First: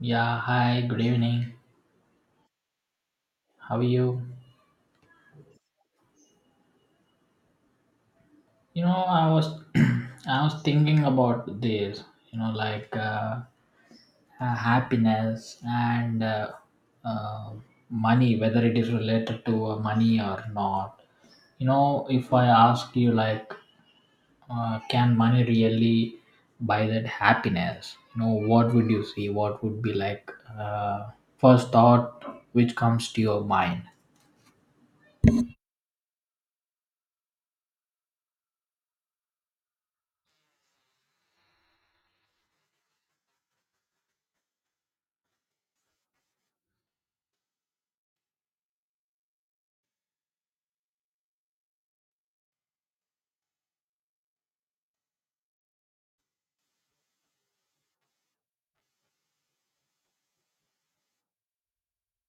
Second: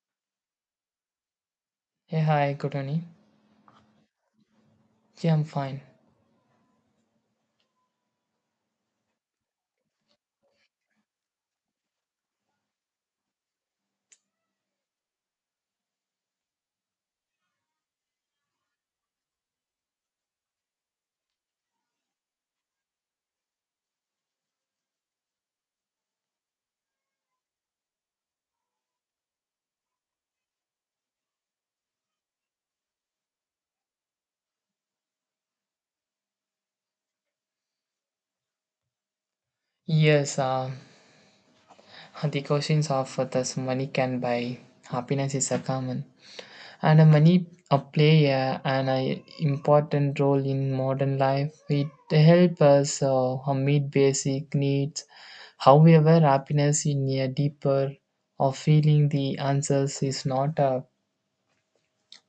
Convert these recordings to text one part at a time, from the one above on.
Yeah, hi, good evening. Hey, hi, good morning. How are you? Yeah, I'm fine. You know, I was I was thinking about this, you know, like happiness and uh, money, whether it is related to money or not. You know, if I ask you, like, can money really buy that happiness? You know, what would you see? What would be like uh, first thought which comes to your mind? Yes, uh, the questions of this money can buy happiness is a common, and money play an important role in modern life. It helps us meet basic needs. However, happiness in a deeper or feeling the answers is not a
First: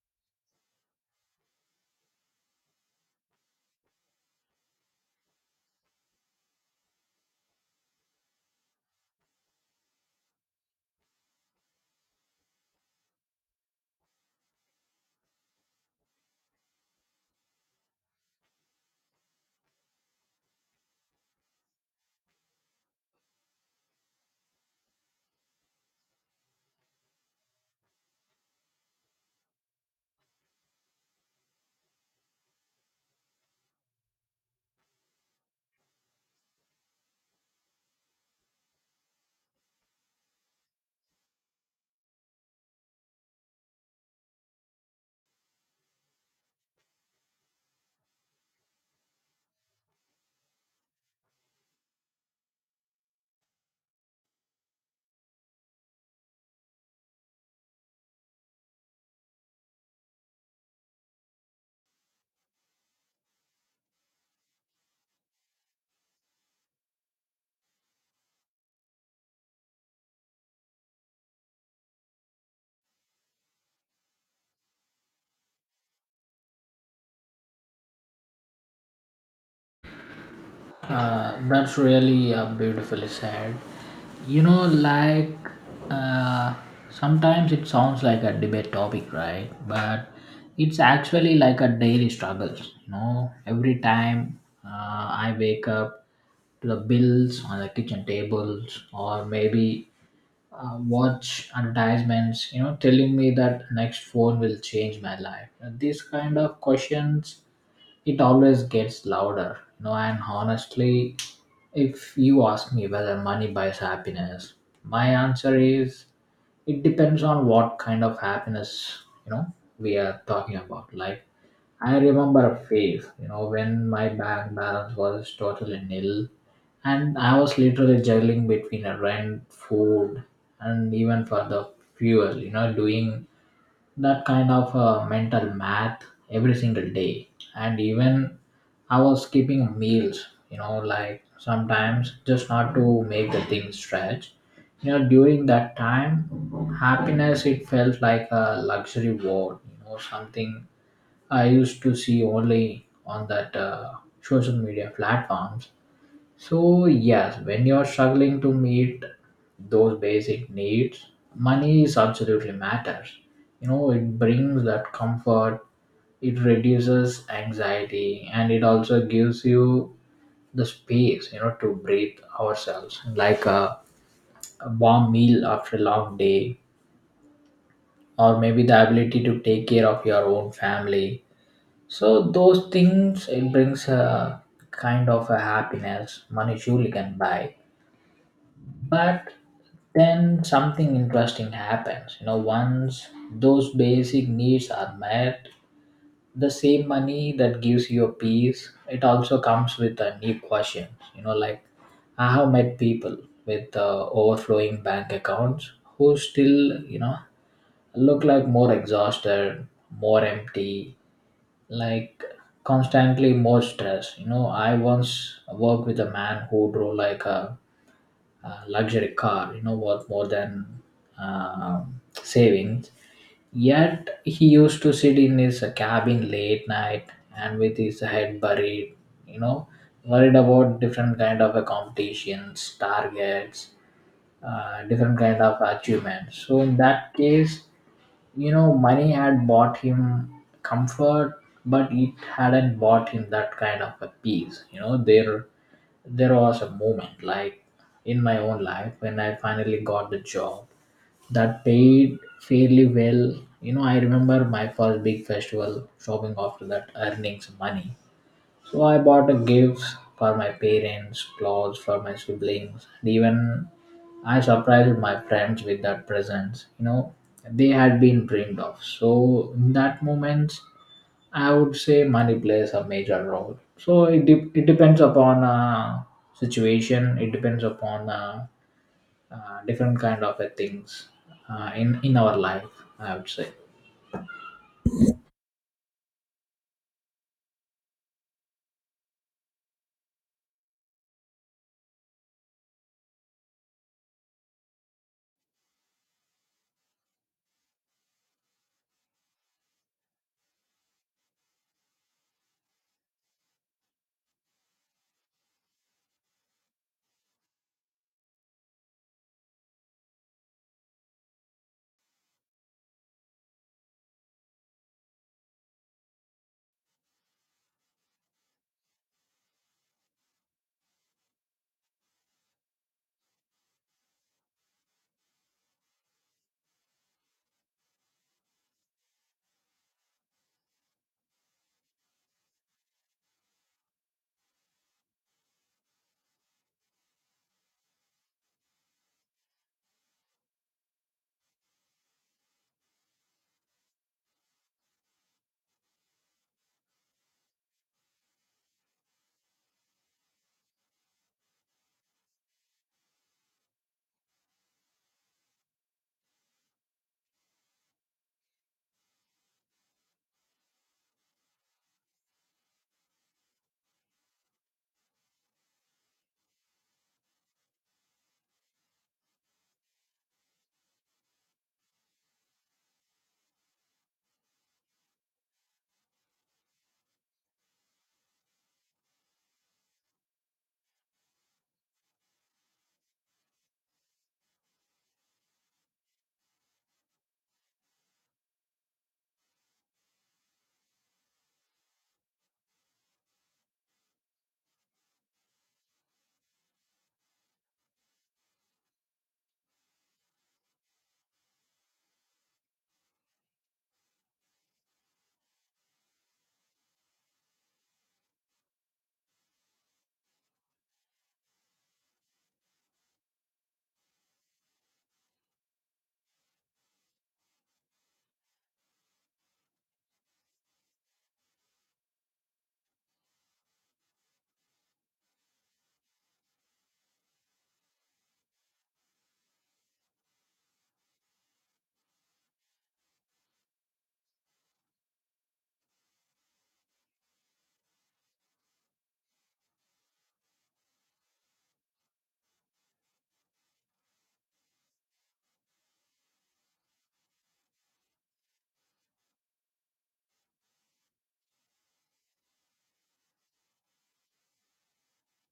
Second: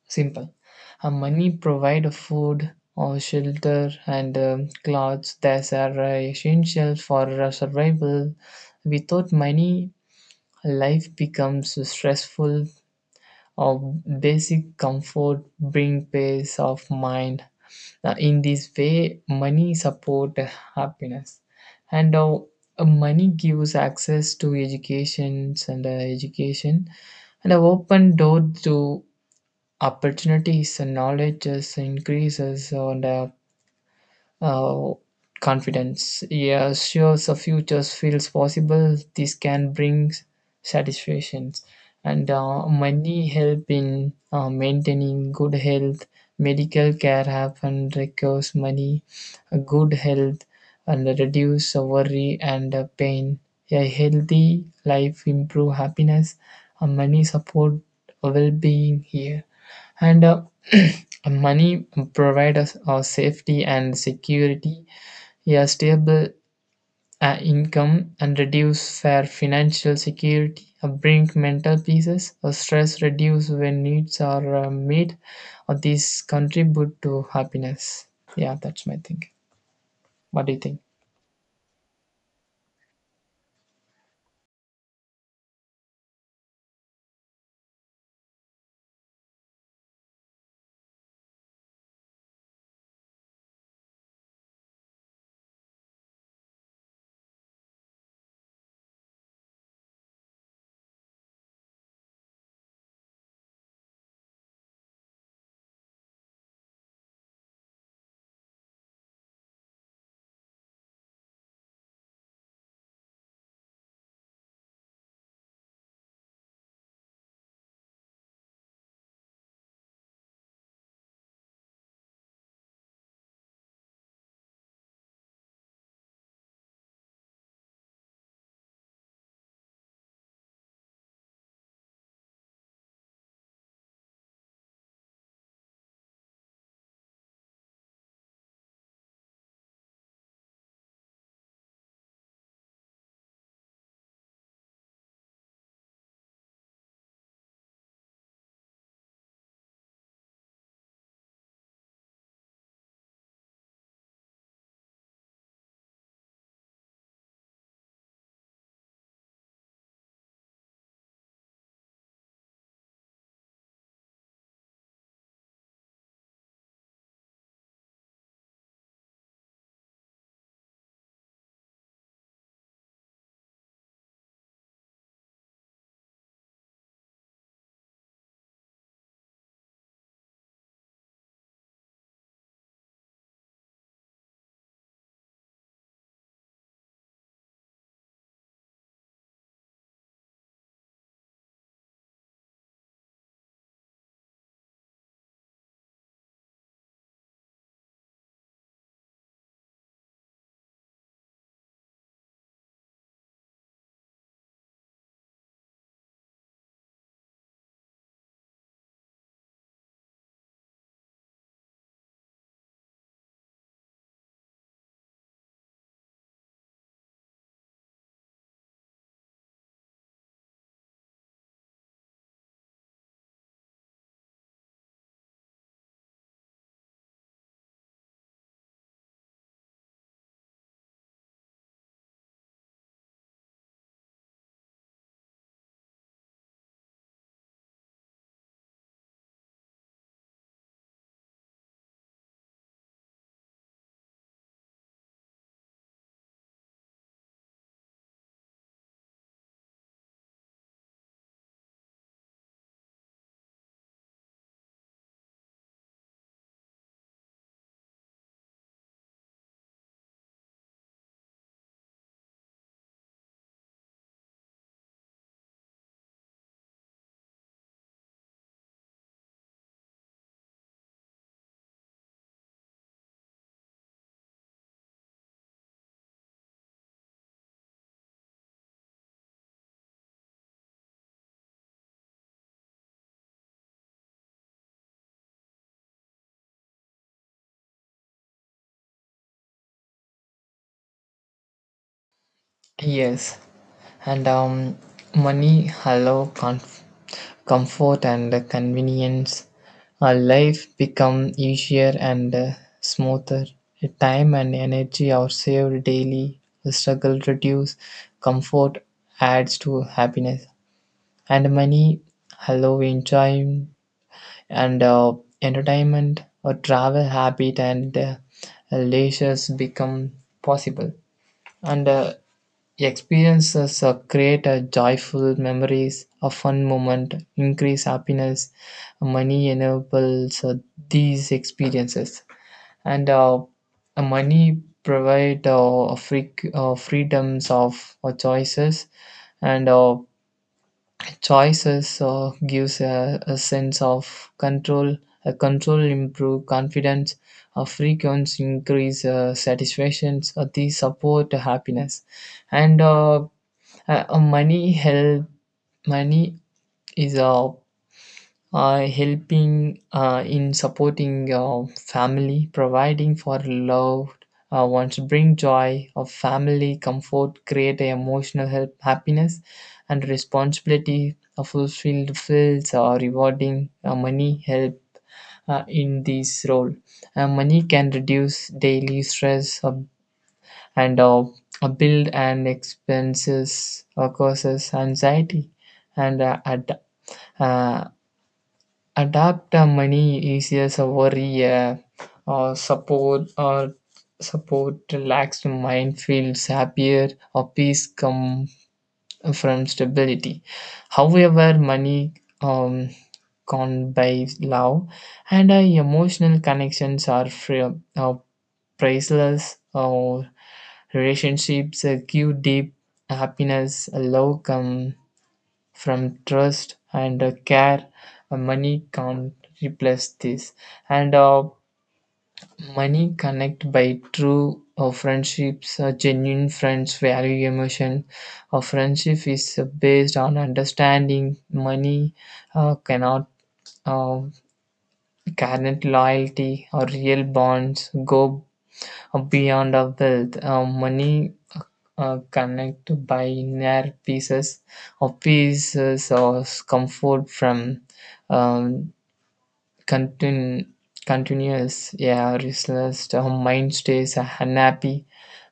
simple. Money provide food or shelter and clothes that are essential for our survival. Without money, life becomes stressful. Or basic comfort bring peace of mind. In this way, money support happiness, and money gives access to educations and education and a open door to opportunities, and knowledge is increases on the uh, confidence, yeah, assures a future feels possible. This can bring satisfactions, and money help in maintaining good health. Medical care happen requires money, a good health, and reduce worry and pain. A healthy life improve happiness, and money support well-being here. And Money provide us safety and security. A stable income and reduce for financial security bring mental peace. Stress reduce when needs are met. These contribute to happiness. Yeah, that's my thing. What do you think? That's really beautifully said. You know, like uh, sometimes it sounds like a debate topic, right? But it's actually like a daily struggles. You know, every time uh, I wake up to the bills on the kitchen tables, or maybe watch advertisements, you know, telling me that next phone will change my life. And these kind of questions, it always gets louder, you know. And honestly, if you ask me whether money buys happiness, my answer is it depends on what kind of happiness, you know, we are talking about. Like I remember a phase, you know, when my bank balance was totally nil and I was literally juggling between a rent, food, and even for the fuel, you know, doing that kind of mental math every single day. And even I was skipping meals, you know, like sometimes just not to make the thing stretch. You know, during that time, happiness it felt like a luxury word, you know, something I used to see only on that social media platforms. So yes, when you're struggling to meet those basic needs, money is absolutely matters. You know, it brings that comfort, it reduces anxiety, and it also gives you the space, you know, to breathe ourselves, like a warm meal after a long day, or maybe the ability to take care of your own family, so those things it brings a kind of a happiness money surely can buy. But then something interesting happens. You know, once those basic needs are met, the same money that gives you a peace, it also comes with a new question. You know, like I have met people with overflowing bank accounts who still, you know, look like more exhausted, more empty, like constantly more stress. You know, I once worked with a man who drove like a luxury car, you know, worth more than savings, yet he used to sit in his cabin late night and with his head buried, you know, worried about different kind of a competitions targets, different kind of achievements. So in that case, you know, money had bought him comfort, but it hadn't bought him that kind of a peace. You know, there was a moment like in my own life when I finally got the job that paid fairly well. You know, I remember my first big festival shopping after that earnings money, so I bought a gifts for my parents, clothes for my siblings, and even I surprised my friends with that presents. You know, they had been dreamed of. So in that moment, I would say money plays a major role. So it depends upon situation. It depends upon different kind of things in our life. I would say. Yes, and money hello comfort and convenience. Our life become easier and smoother. The time and energy are saved daily. The struggle reduce. Comfort adds to happiness. And money, hello enjoyment and entertainment, or travel habit, and leisures become possible. And Experiences create a joyful memories, a fun moment, increase happiness. Money enables these experiences, and money provide freedoms of choices, and choices gives a sense of control. A control improve confidence. A frequency increase satisfactions. These support happiness, and money help. Money is helping in supporting family, providing for loved ones, bring joy of family, comfort, create a emotional help, happiness, and responsibility. A fulfilled feels rewarding. Money help in this role. Money can reduce daily stress, and a build and expenses causes anxiety and uh, adapt money easier, just worry, or support, or support relaxed mind feels happier, or peace come from stability. However, money um, can't buy love, and emotional connections are free, uh, priceless. Relationships give deep happiness. Love come from trust and care. Money can't replace this, and money connect by true friendships. Genuine friends value emotion. A friendship is based on understanding. Money uh, cannot uh, cannot loyalty or real bonds go beyond of wealth. Money connect by inner pieces of pieces or comfort from um, continu- continuous, yeah, restless. Her mind stays unhappy.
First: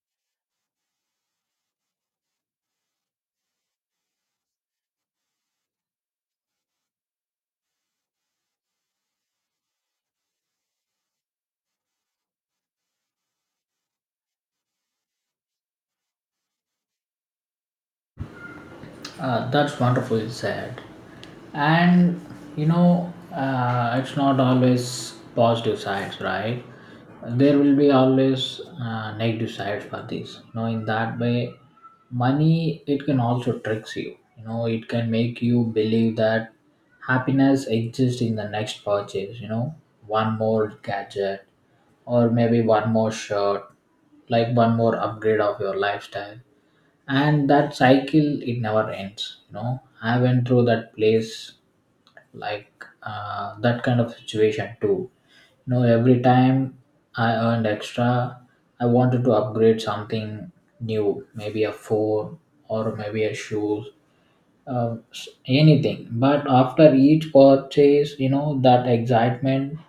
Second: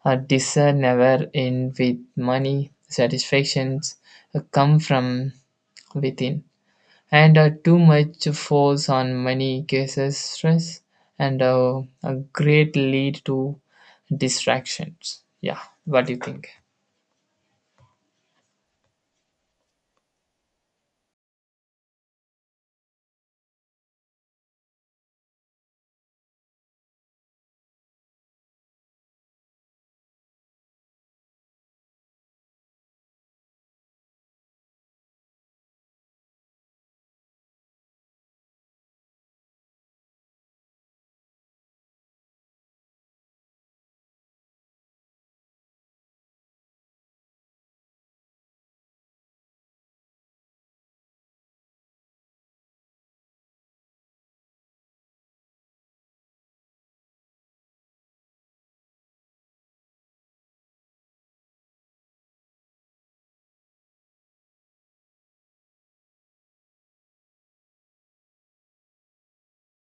Her desire never ends with money. Satisfactions come from within. And too much force on money causes stress and a great lead to distractions. Yeah, what do you think? That's wonderfully said. And you know, it's not always positive sides, right? There will be always negative sides for this. You know, in that way, money it can also tricks you. You know, it can make you believe that happiness exists in the next purchase. You know, one more gadget or maybe one more shirt, like one more upgrade of your lifestyle, and that cycle it never ends. You know, I went through that place, like that kind of situation too. You know, every time I earned extra, I wanted to upgrade something new, maybe a phone or maybe a shoes, anything. But after each purchase, you know, that excitement,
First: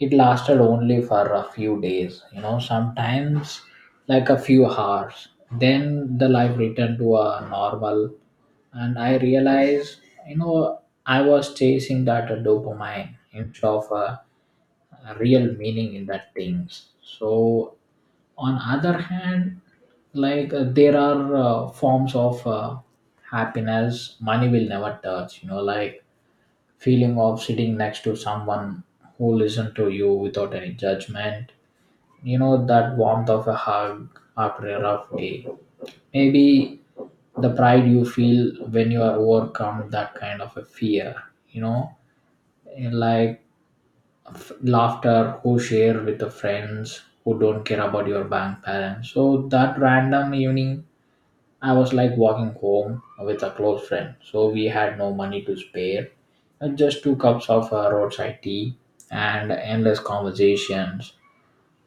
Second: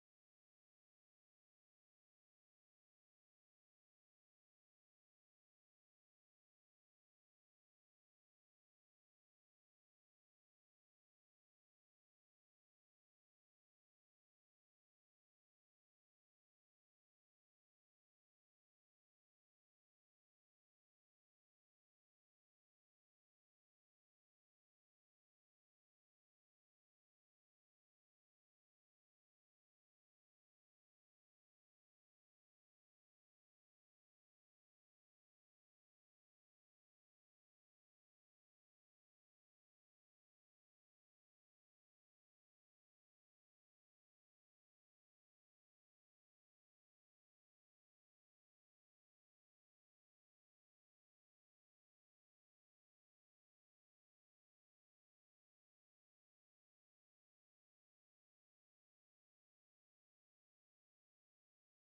it lasted only for a few days, you know, sometimes like a few hours. Then the life returned to a normal, and I realized, you know, I was chasing that dopamine instead of a real meaning in that things. So on other hand, like there are forms of happiness money will never touch. You know, like feeling of sitting next to someone who listen to you without any judgment, you know, that warmth of a hug after a rough day, maybe the pride you feel when you are overcome that kind of a fear, you know, and like laughter who share with the friends who don't care about your bank balance. So that random evening I was like walking home with a close friend, so we had no money to spare, just two cups of roadside tea and endless conversations.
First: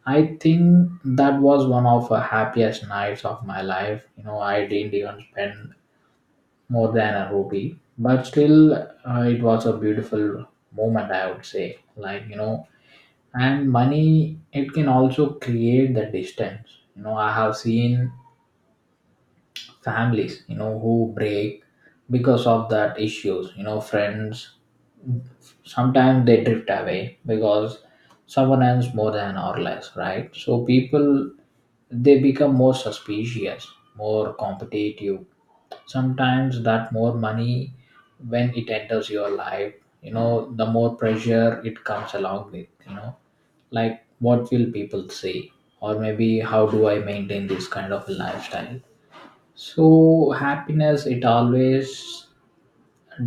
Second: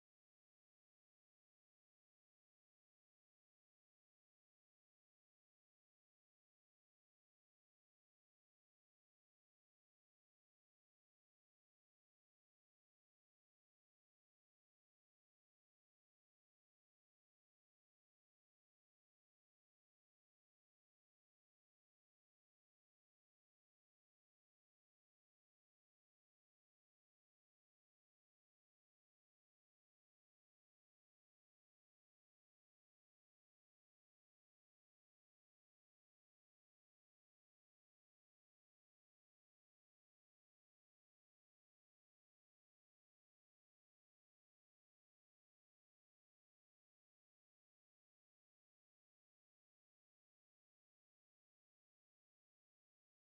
I think that was one of the happiest nights of my life. You know, I didn't even spend more than a rupee, but still, it was a beautiful moment, I would say. Like, you know, and money, it can also create the distance. You know, I have seen families, you know, who break because of that issues. You know, friends sometimes they drift away because someone earns more than or less, right? So people, they become more suspicious, more competitive. Sometimes that more money, when it enters your life, you know, the more pressure it comes along with. You know, like what will people say, or maybe how do I maintain this kind of a lifestyle. So happiness it always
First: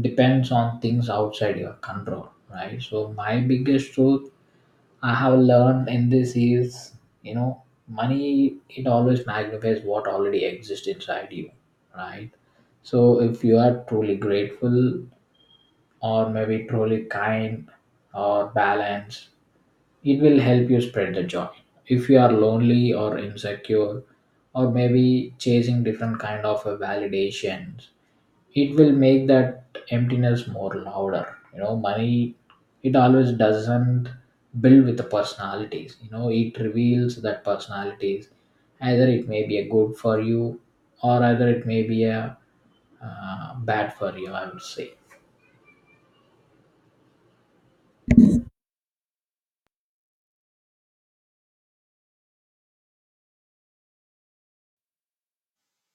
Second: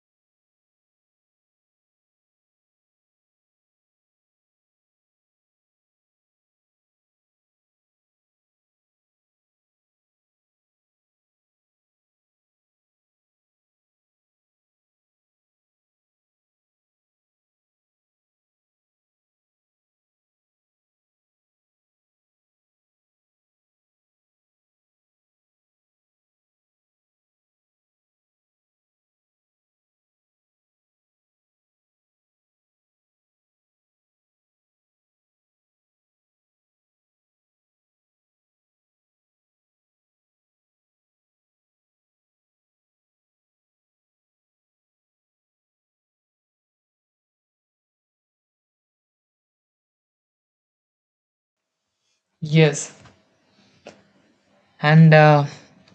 depends on things outside your control, right? So my biggest truth I have learned in this is, you know, money it always magnifies what already exists inside you, right? So if you are truly grateful or maybe truly kind or balanced, it will help you spread the joy. If you are lonely or insecure or maybe chasing different kind of a validations, it will make that emptiness more louder. You know, money it always doesn't build with the personalities. You know, it reveals that personalities, either it may be a good for you or either it may be a bad for you, I would say. Yes, and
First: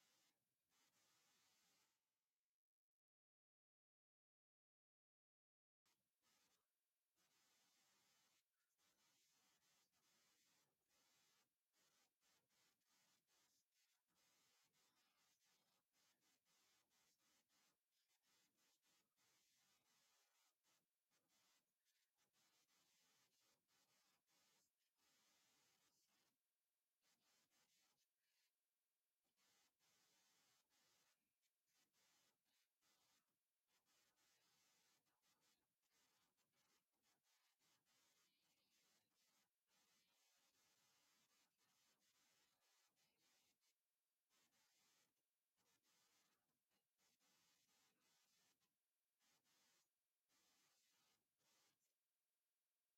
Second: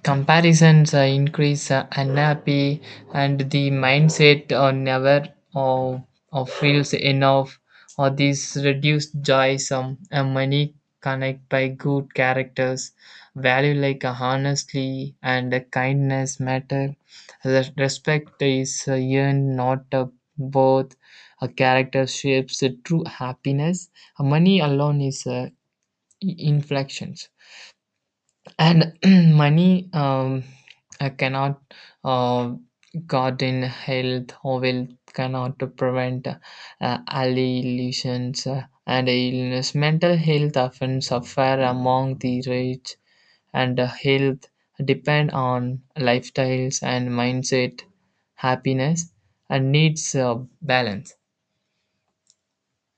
comparisons increase unhappy, and the mindset never or, or feels enough, or these reduced joy some, and money connect by good characters value, like honestly and kindness matter. Respect is earned, not both. A character shapes true happiness. Money alone is inflections. And money cannot uh, guard in health or wealth, cannot to prevent allegations and illness. Mental health often suffer among the rich, and health depend on lifestyles and mindset. Happiness and needs balance.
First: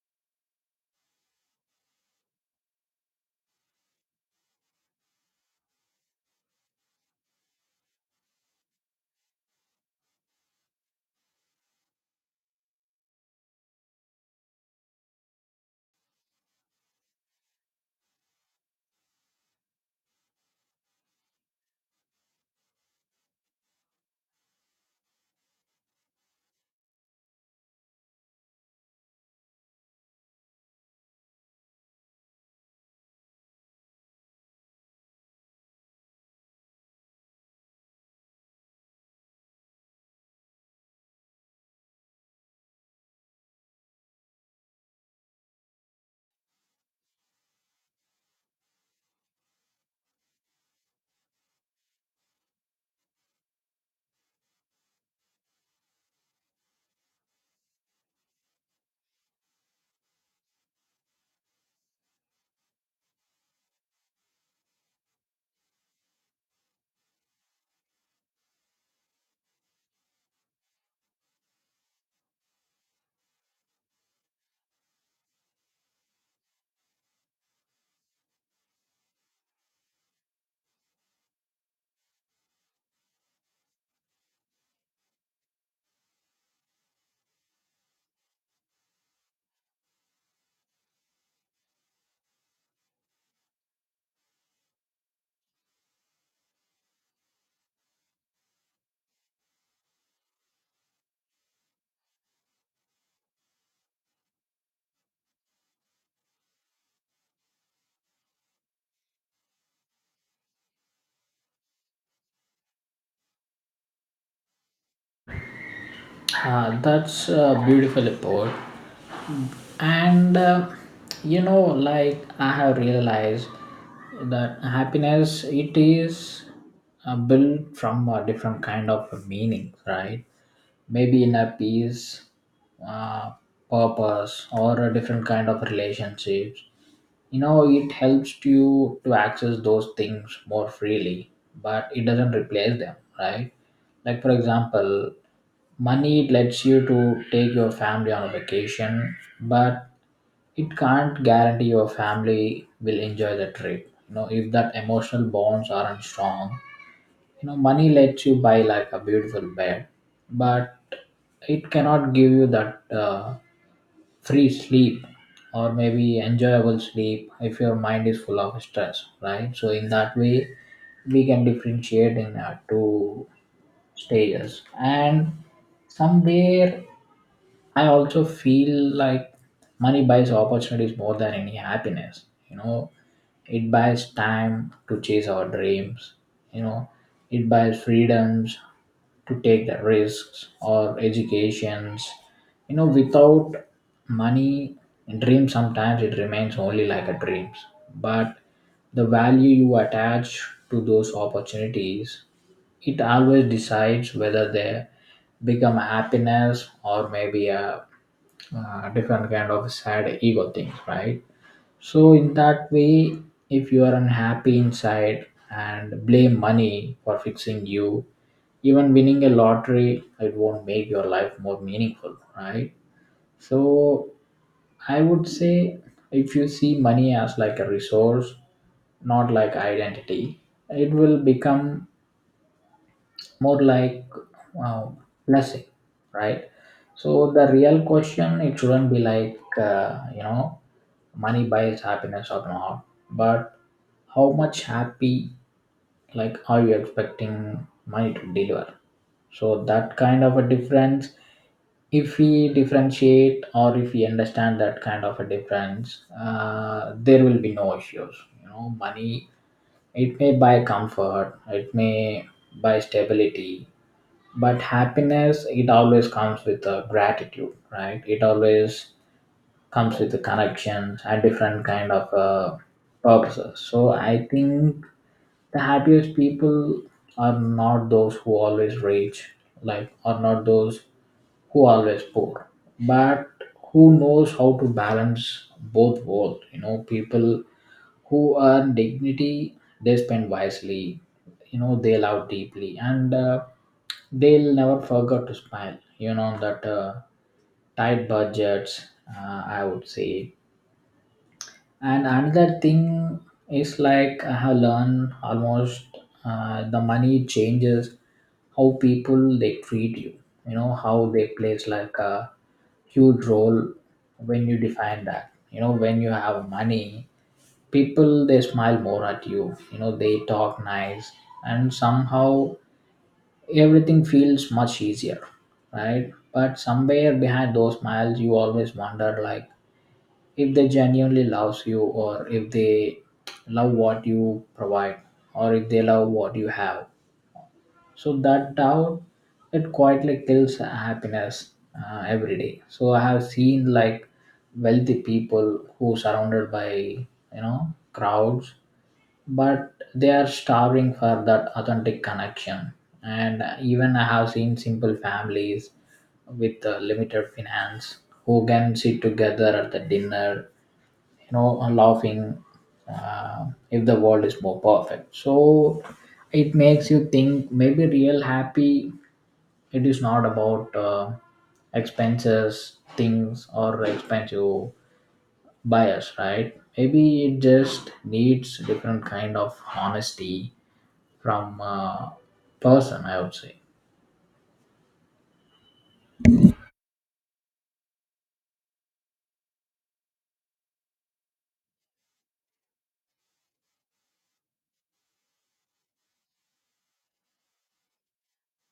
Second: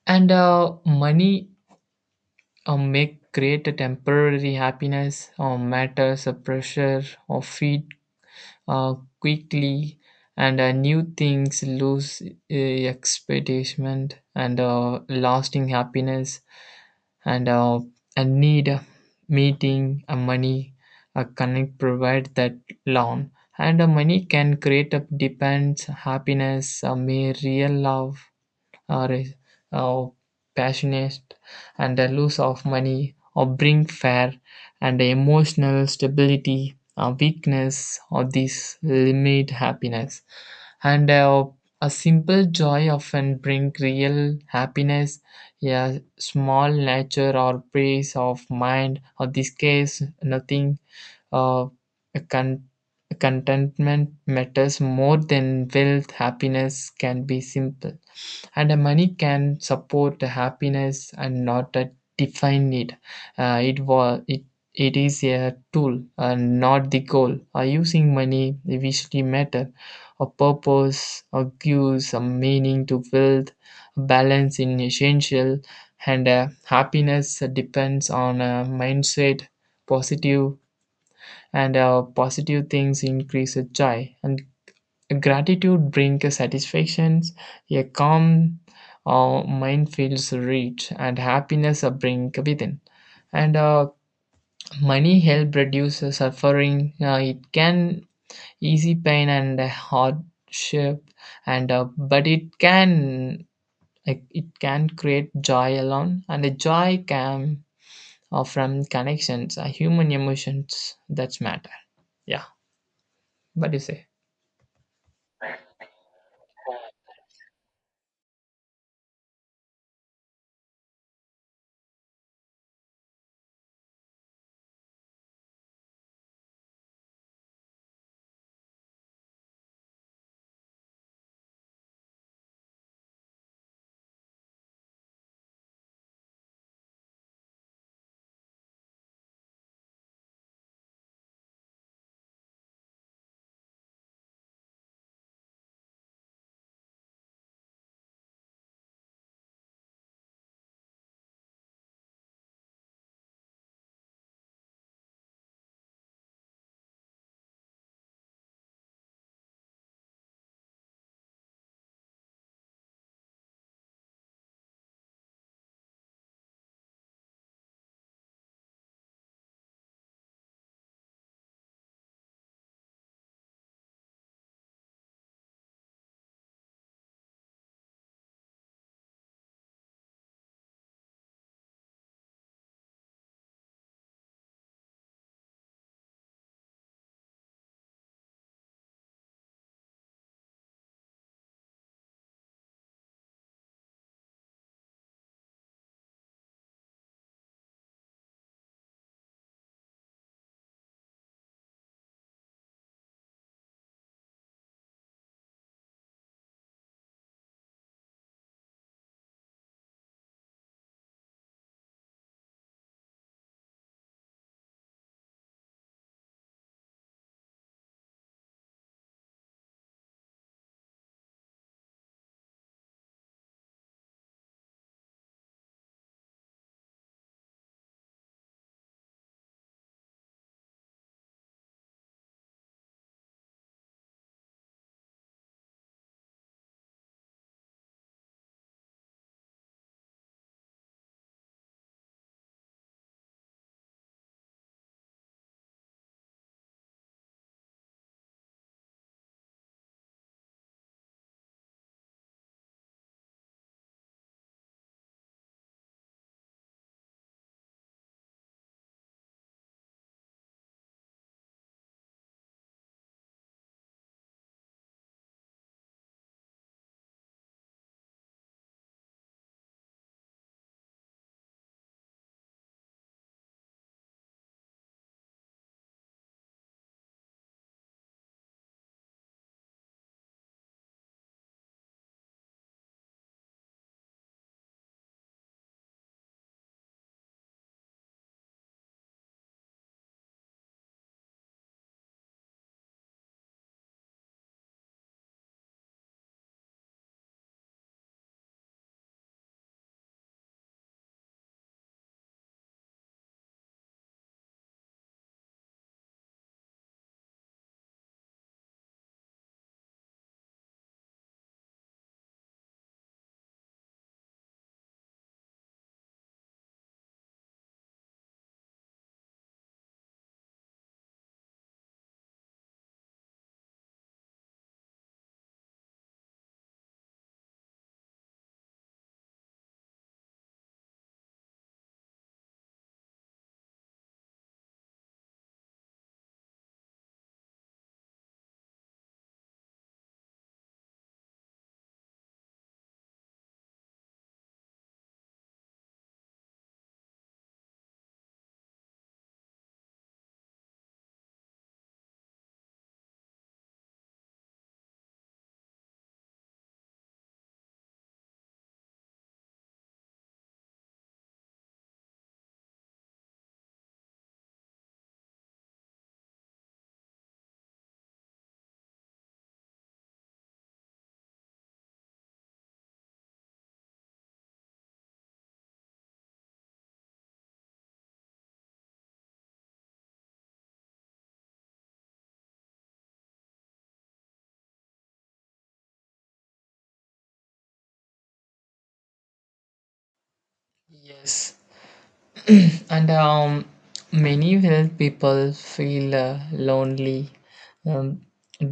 And money may create a temporary happiness, or matters a pressure or feed uh, quickly, and new things lose expectation and lasting happiness. And a need, a meeting, a money, a connect provide that loan. And a money can create a depends happiness, a mere real love, or, is- or passionate. And the loss of money or bring fear and emotional stability or weakness, or this limit happiness. And a simple joy often bring real happiness. A small nature or peace of mind or this case nothing. uh, a con- Contentment matters more than wealth. Happiness can be simple, and the money can support the happiness and not define it. It was it It is a tool and not the goal. Using money visually matter. A purpose, a gives a meaning to build balance in essential. And happiness depends on mindset. Positive and positive things increase joy, and gratitude brings satisfactions. A calm mind feels rich, and happiness brings within. And money help reduce suffering. It can easy pain and hardship, and but it can, like, it can create joy alone, and the joy can from connections, human emotions that matter. Yeah, what do you say? That's a beautiful report. And you know, like I have realized that happiness it is built from a different kind of meaning, right? Maybe in a peace, uh, purpose, or a different kind of relationships. You know, it helps you to access those things more freely, but it doesn't replace them, right? Like, for example, money it lets you to take your family on a vacation, but it can't guarantee your family will enjoy the trip. You know, if that emotional bonds aren't strong, you know money lets you buy like a beautiful bed, but it cannot give you that free sleep or maybe enjoyable sleep if your mind is full of stress, right? So in that way, we can differentiate in our two stages. And somewhere I also feel like money buys opportunities more than any happiness. You know, it buys time to chase our dreams. You know, it buys freedoms to take the risks or educations. You know, without money, dreams sometimes it remains only like a dreams. But the value you attach to those opportunities, it always decides whether they become happiness or maybe a different kind of sad ego things, right? So in that way, if you are unhappy inside and blame money for fixing you, even winning a lottery, it won't make your life more meaningful, right? So I would say if you see money as like a resource, not like identity, it will become more like uh, blessing, right? So the real question, it shouldn't be like money buys happiness or not, but how much happy like are you expecting money to deliver. So that kind of a difference, if we differentiate or if we understand that kind of a difference, there will be no issues. You know, money, it may buy comfort, it may buy stability, but happiness, it always comes with a gratitude, right? It always comes with the connections and different kind of purposes. So I think the happiest people are not those who always rich, like are not those who always poor, but who knows how to balance both world. You know, people who earn dignity, they spend wisely, you know, they love deeply, and they'll never forget to smile. You know that tight budgets, I would say. And another thing is like I have learned almost the money changes how people they treat you. You know how they plays like a huge role when you define that. You know, when you have money, people they smile more at you, you know, they talk nice and somehow everything feels much easier, right? But somewhere behind those smiles you always wonder like if they genuinely loves you, or if they love what you provide, or if they love what you have. So that doubt, it quietly kills happiness every day. So I have seen like wealthy people who surrounded by, you know, crowds, but they are starving for that authentic connection. And even I have seen simple families with limited finance, who can sit together at the dinner, you know, laughing, uh, if the world is more perfect. So it makes you think maybe real happy, it is not about expenses things or expensive bias, right? Maybe it just needs different kind of honesty from person, I would say. Yes, and many health people feel lonely um,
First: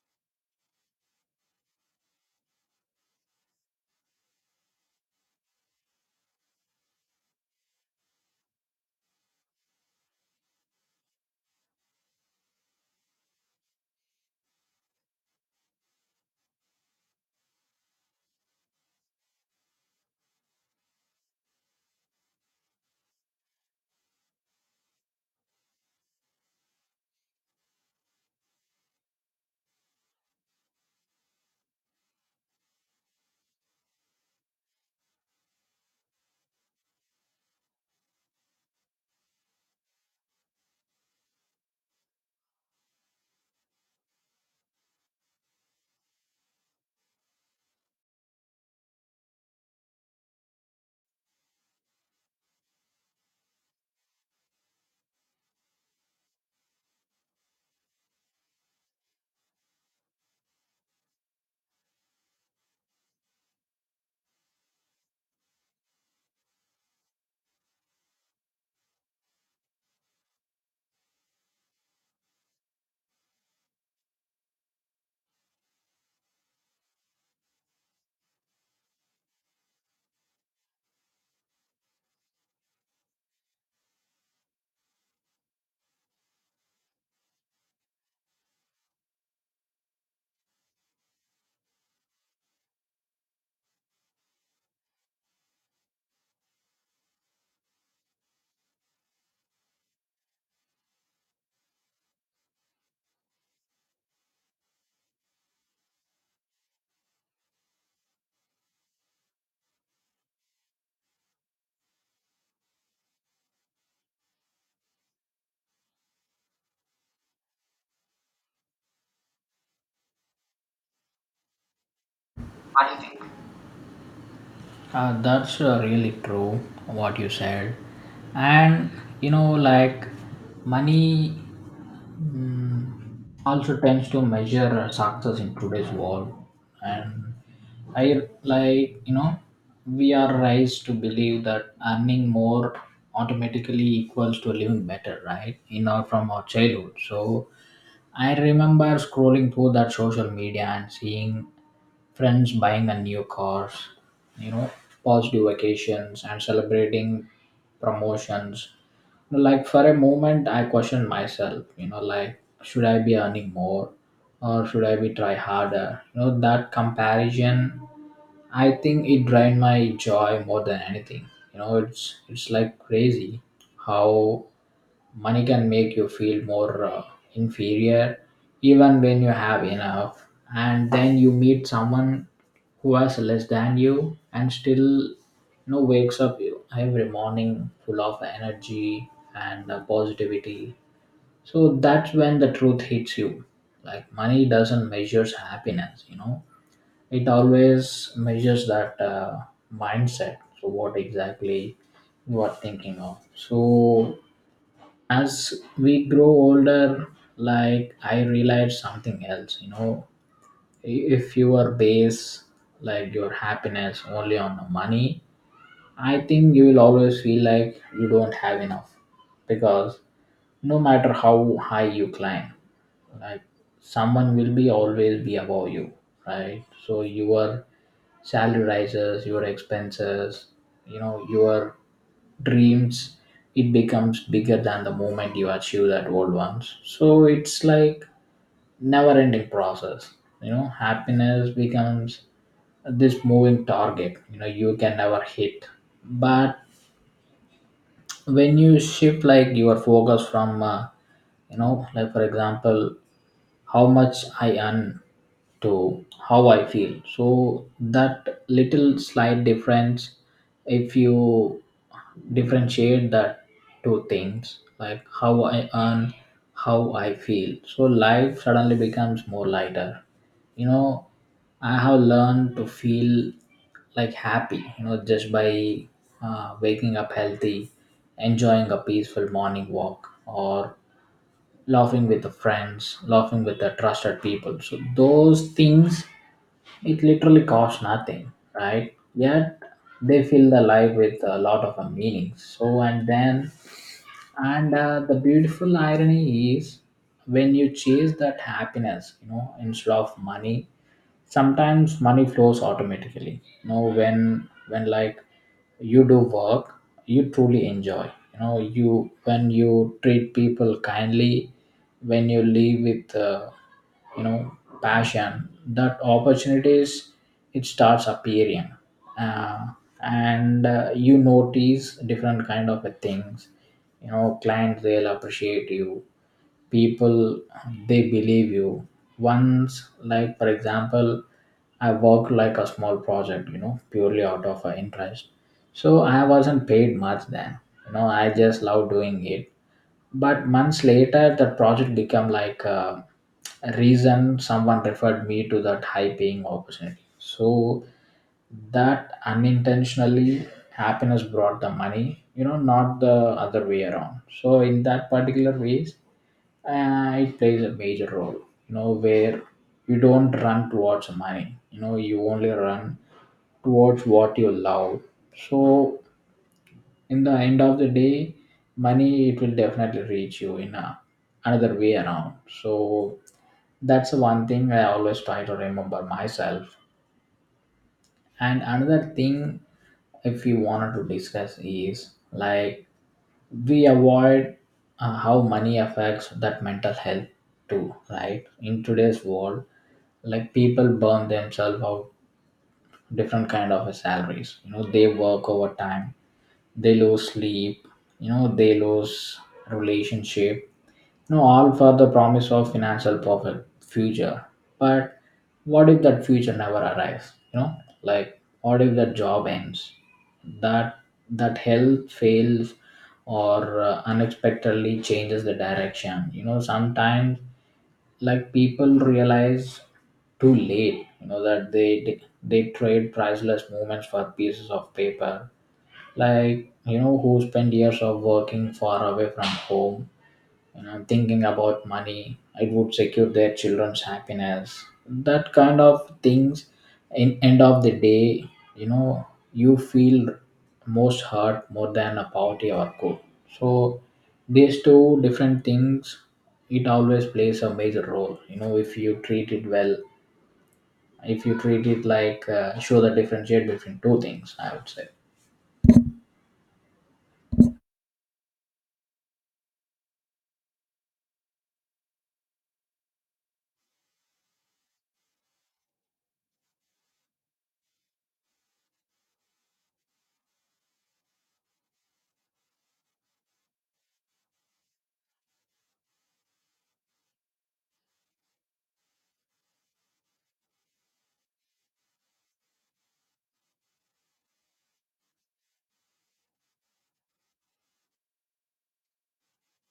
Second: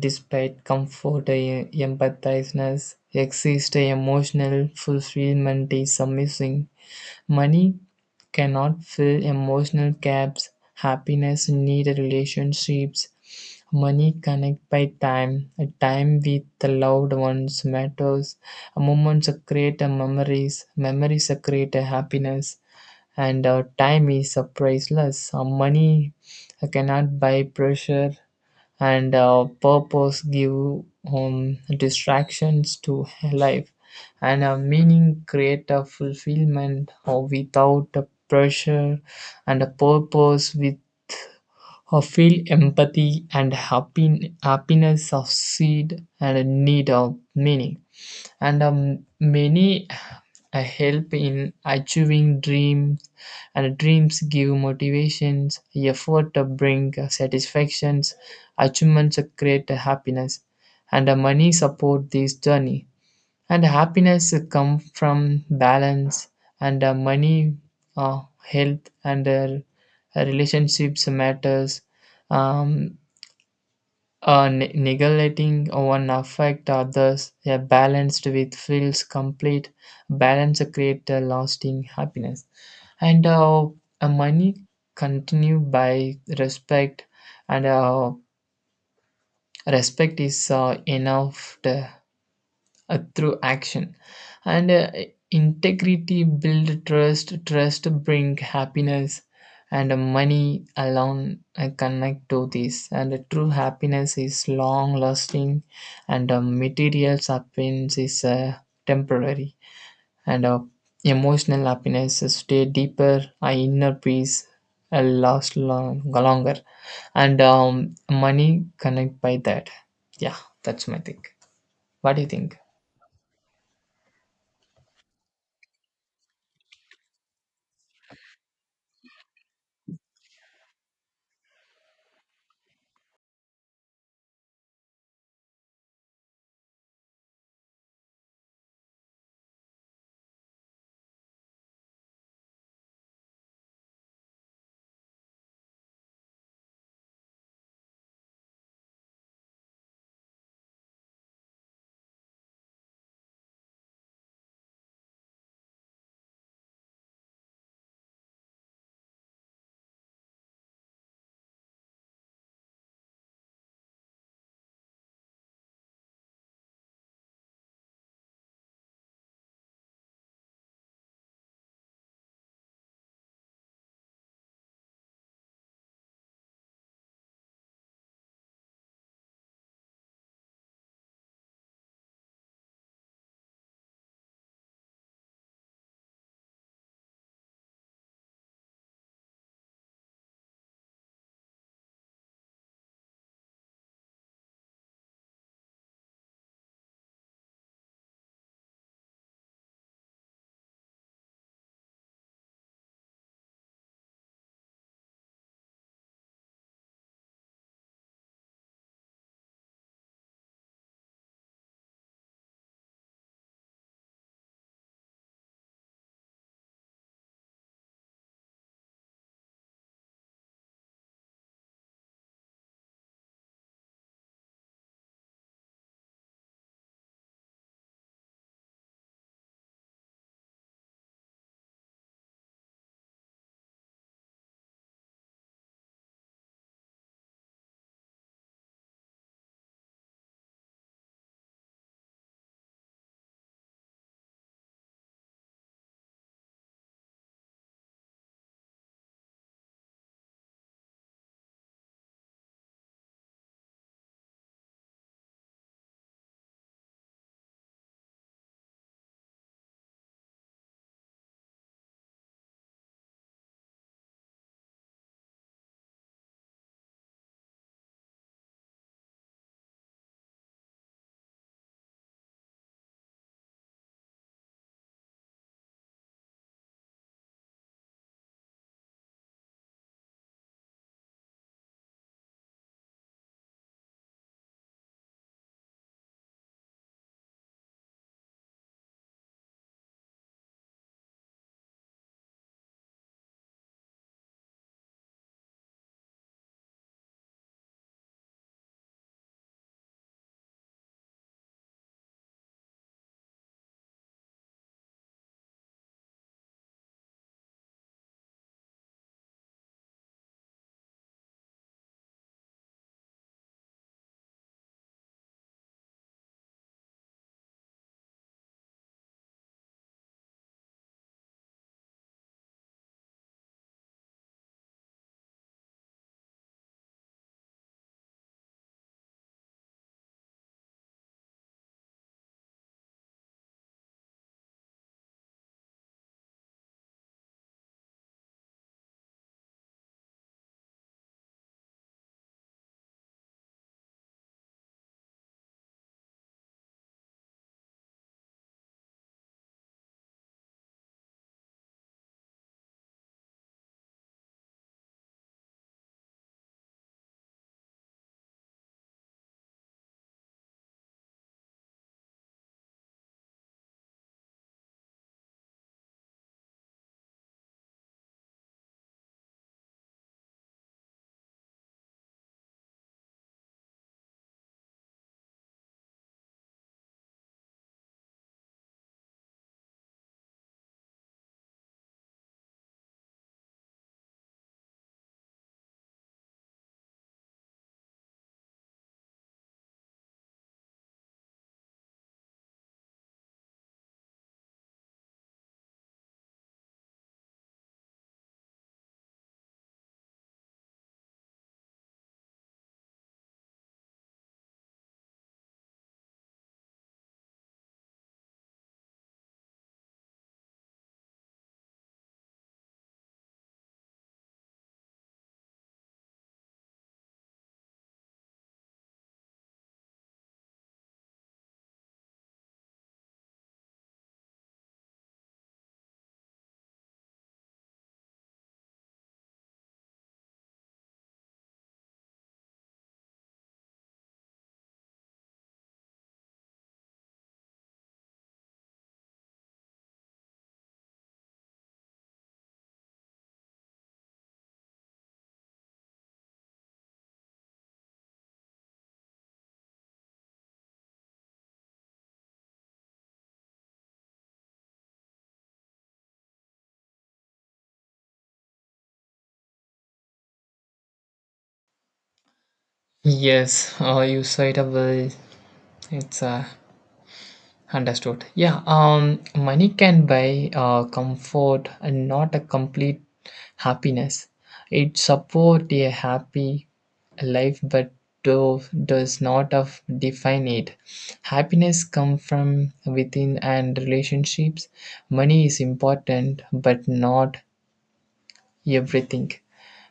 despite comfort. Empathizeness exists, emotional fulfillment is missing. Money cannot fill emotional gaps. Happiness need relationships. Money connect by time. A time with the loved ones matters. Moments create memories. Memories create happiness, and time is priceless. Money cannot buy pressure, and purpose give distractions to life, and meaning create a fulfillment without a pressure, and a purpose with feel empathy and happy, happiness of seed and a need of meaning. And many help in achieving dreams, and dreams give motivations effort to bring satisfactions. Achievements create happiness, and money support this journey, and happiness come from balance. And money, health, and relationships matters. um, Neglecting one affect others. A balanced with feels complete. Balance create a lasting happiness. And money continue by respect, and respect is enough to through action, and integrity build trust. Trust bring happiness, and money alone connect to this. And true happiness is long lasting, and material happiness is temporary. And emotional happiness is stay deeper. Inner peace last long, longer, and money connect by that. Yeah, that's my thing. What do you think? That's really true what you said. And you know, like money, mm, also tends to measure success in today's world. And I like, you know, we are raised to believe that earning more automatically equals to living better, right? In our from our childhood. So I remember scrolling through that social media and seeing friends buying a new cars, you know, positive vacations and celebrating promotions. Like for a moment, I questioned myself, you know, like should I be earning more or should I be try harder? You know, that comparison, I think it drained my joy more than anything. You know, it's like crazy how money can make you feel more inferior even when you have enough. And then you meet someone who has less than you and still you know wakes up every morning full of energy and positivity. So that's when the truth hits you, like money doesn't measures happiness, you know, it always measures that mindset. So what exactly you are thinking of? So as we grow older, like I realized something else, you know, if you are base like your happiness only on the money, I think you will always feel like you don't have enough, because no matter how high you climb, like someone will be always be above you, right? So your salary rises, your expenses, you know, your dreams, it becomes bigger than the moment you achieve that old ones. So it's like never ending process. You know, happiness becomes this moving target, you know, you can never hit. But when you shift like your focus from like for example, how much I earn to how I feel, so that little slight difference, if you differentiate that two things, like how I earn, how I feel, so life suddenly becomes more lighter, you know. I have learned to feel like happy, you know, just by waking up healthy, enjoying a peaceful morning walk, or laughing with the friends, laughing with the trusted people. So those things, it literally costs nothing, right? Yet they fill the life with a lot of meaning. So and then, and the beautiful irony is when you chase that happiness, you know, instead of money, sometimes money flows automatically. You know, when like you do work you truly enjoy, you know you, when you treat people kindly, when you live with you know passion, that opportunities, it starts appearing, uh, and you notice different kind of things. You know, clients they'll appreciate you, people they believe you. Once, like for example, I worked like a small project, you know, purely out of interest, so I wasn't paid much then, you know, I just love doing it, but months later the project became like a reason someone referred me to that high paying opportunity. So that unintentionally happiness brought the money, you know, not the other way around. So in that particular ways, it plays a major role, you know, where you don't run towards money, you know, you only run towards what you love. So in the end of the day, money, it will definitely reach you in a, another way around. So that's the one thing I always try to remember myself. And another thing, if you wanted to discuss is like, we avoid how money affects that mental health too, right? In today's world, like people burn themselves out, different kind of salaries, you know, they work overtime, they lose sleep, you know, they lose relationship. No, all for the promise of financial profit, future. But what if that future never arrives? You know, like what if that job ends, that that health fails, or unexpectedly changes the direction? You know, sometimes like people realize too late. You know that they trade priceless moments for pieces of paper. Like you know who spend years of working far away from home, you know, thinking about money, it would secure their children's happiness. That kind of things, in end of the day, you know, you feel most hurt more than a poverty or good. So these two different things, it always plays a major role. You know, if you treat it well, if you treat it like show the differentiate between two things, I would say. Yes, you said it well. It's understood. Yeah, money can buy comfort and not a complete happiness. It support a happy life, but does not of define it. Happiness come from within and relationships. Money is important, but not everything.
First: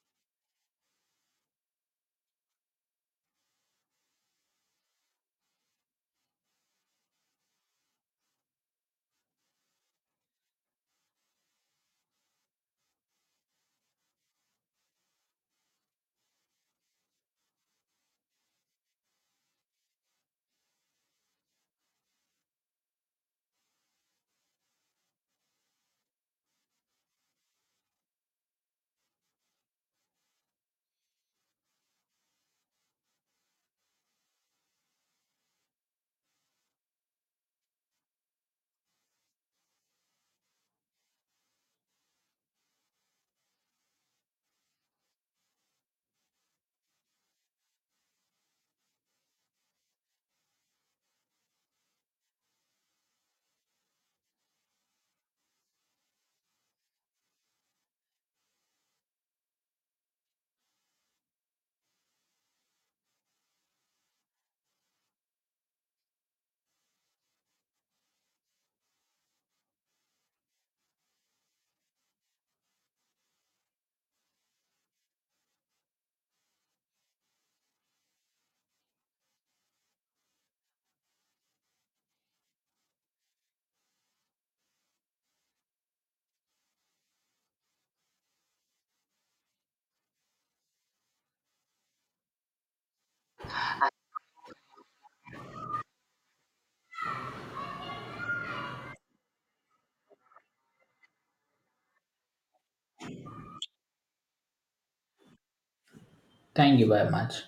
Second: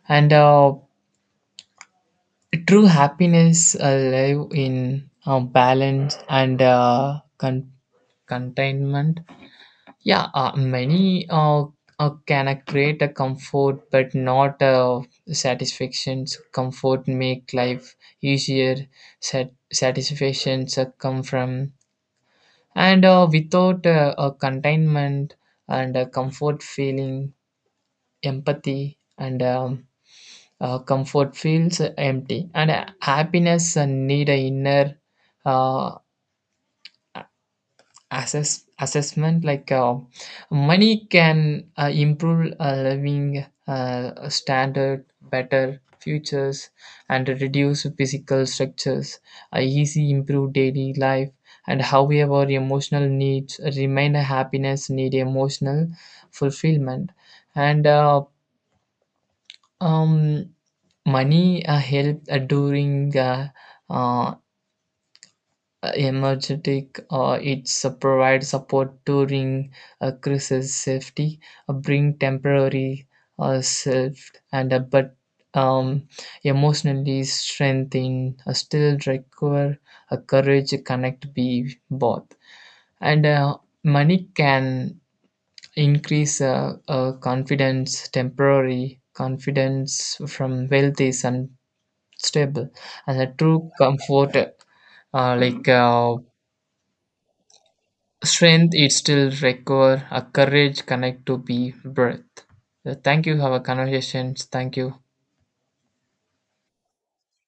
And true happiness live in balance and containment. Yeah, many can create a comfort, but not satisfactions. Comfort make life easier. Satisfactions come from, and without a containment and a comfort feeling, empathy and comfort feels empty, and happiness need a inner uh, assessment. Like, money can improve a living standard, better futures, and reduce physical structures. Easy improve daily life, and however emotional needs remain. A happiness need emotional fulfillment. And uh, um, money help during uh, emergentic, or it's provide support during a crisis. Safety bring temporary self, and but um, emotionally strengthen still require a courage connect be both. And money can increase confidence, temporary confidence from wealthy and stable. And a true comfort, like, strength, it still require a courage connect to be breath. Thank you, have a conversations. Thank you. Thank you very much.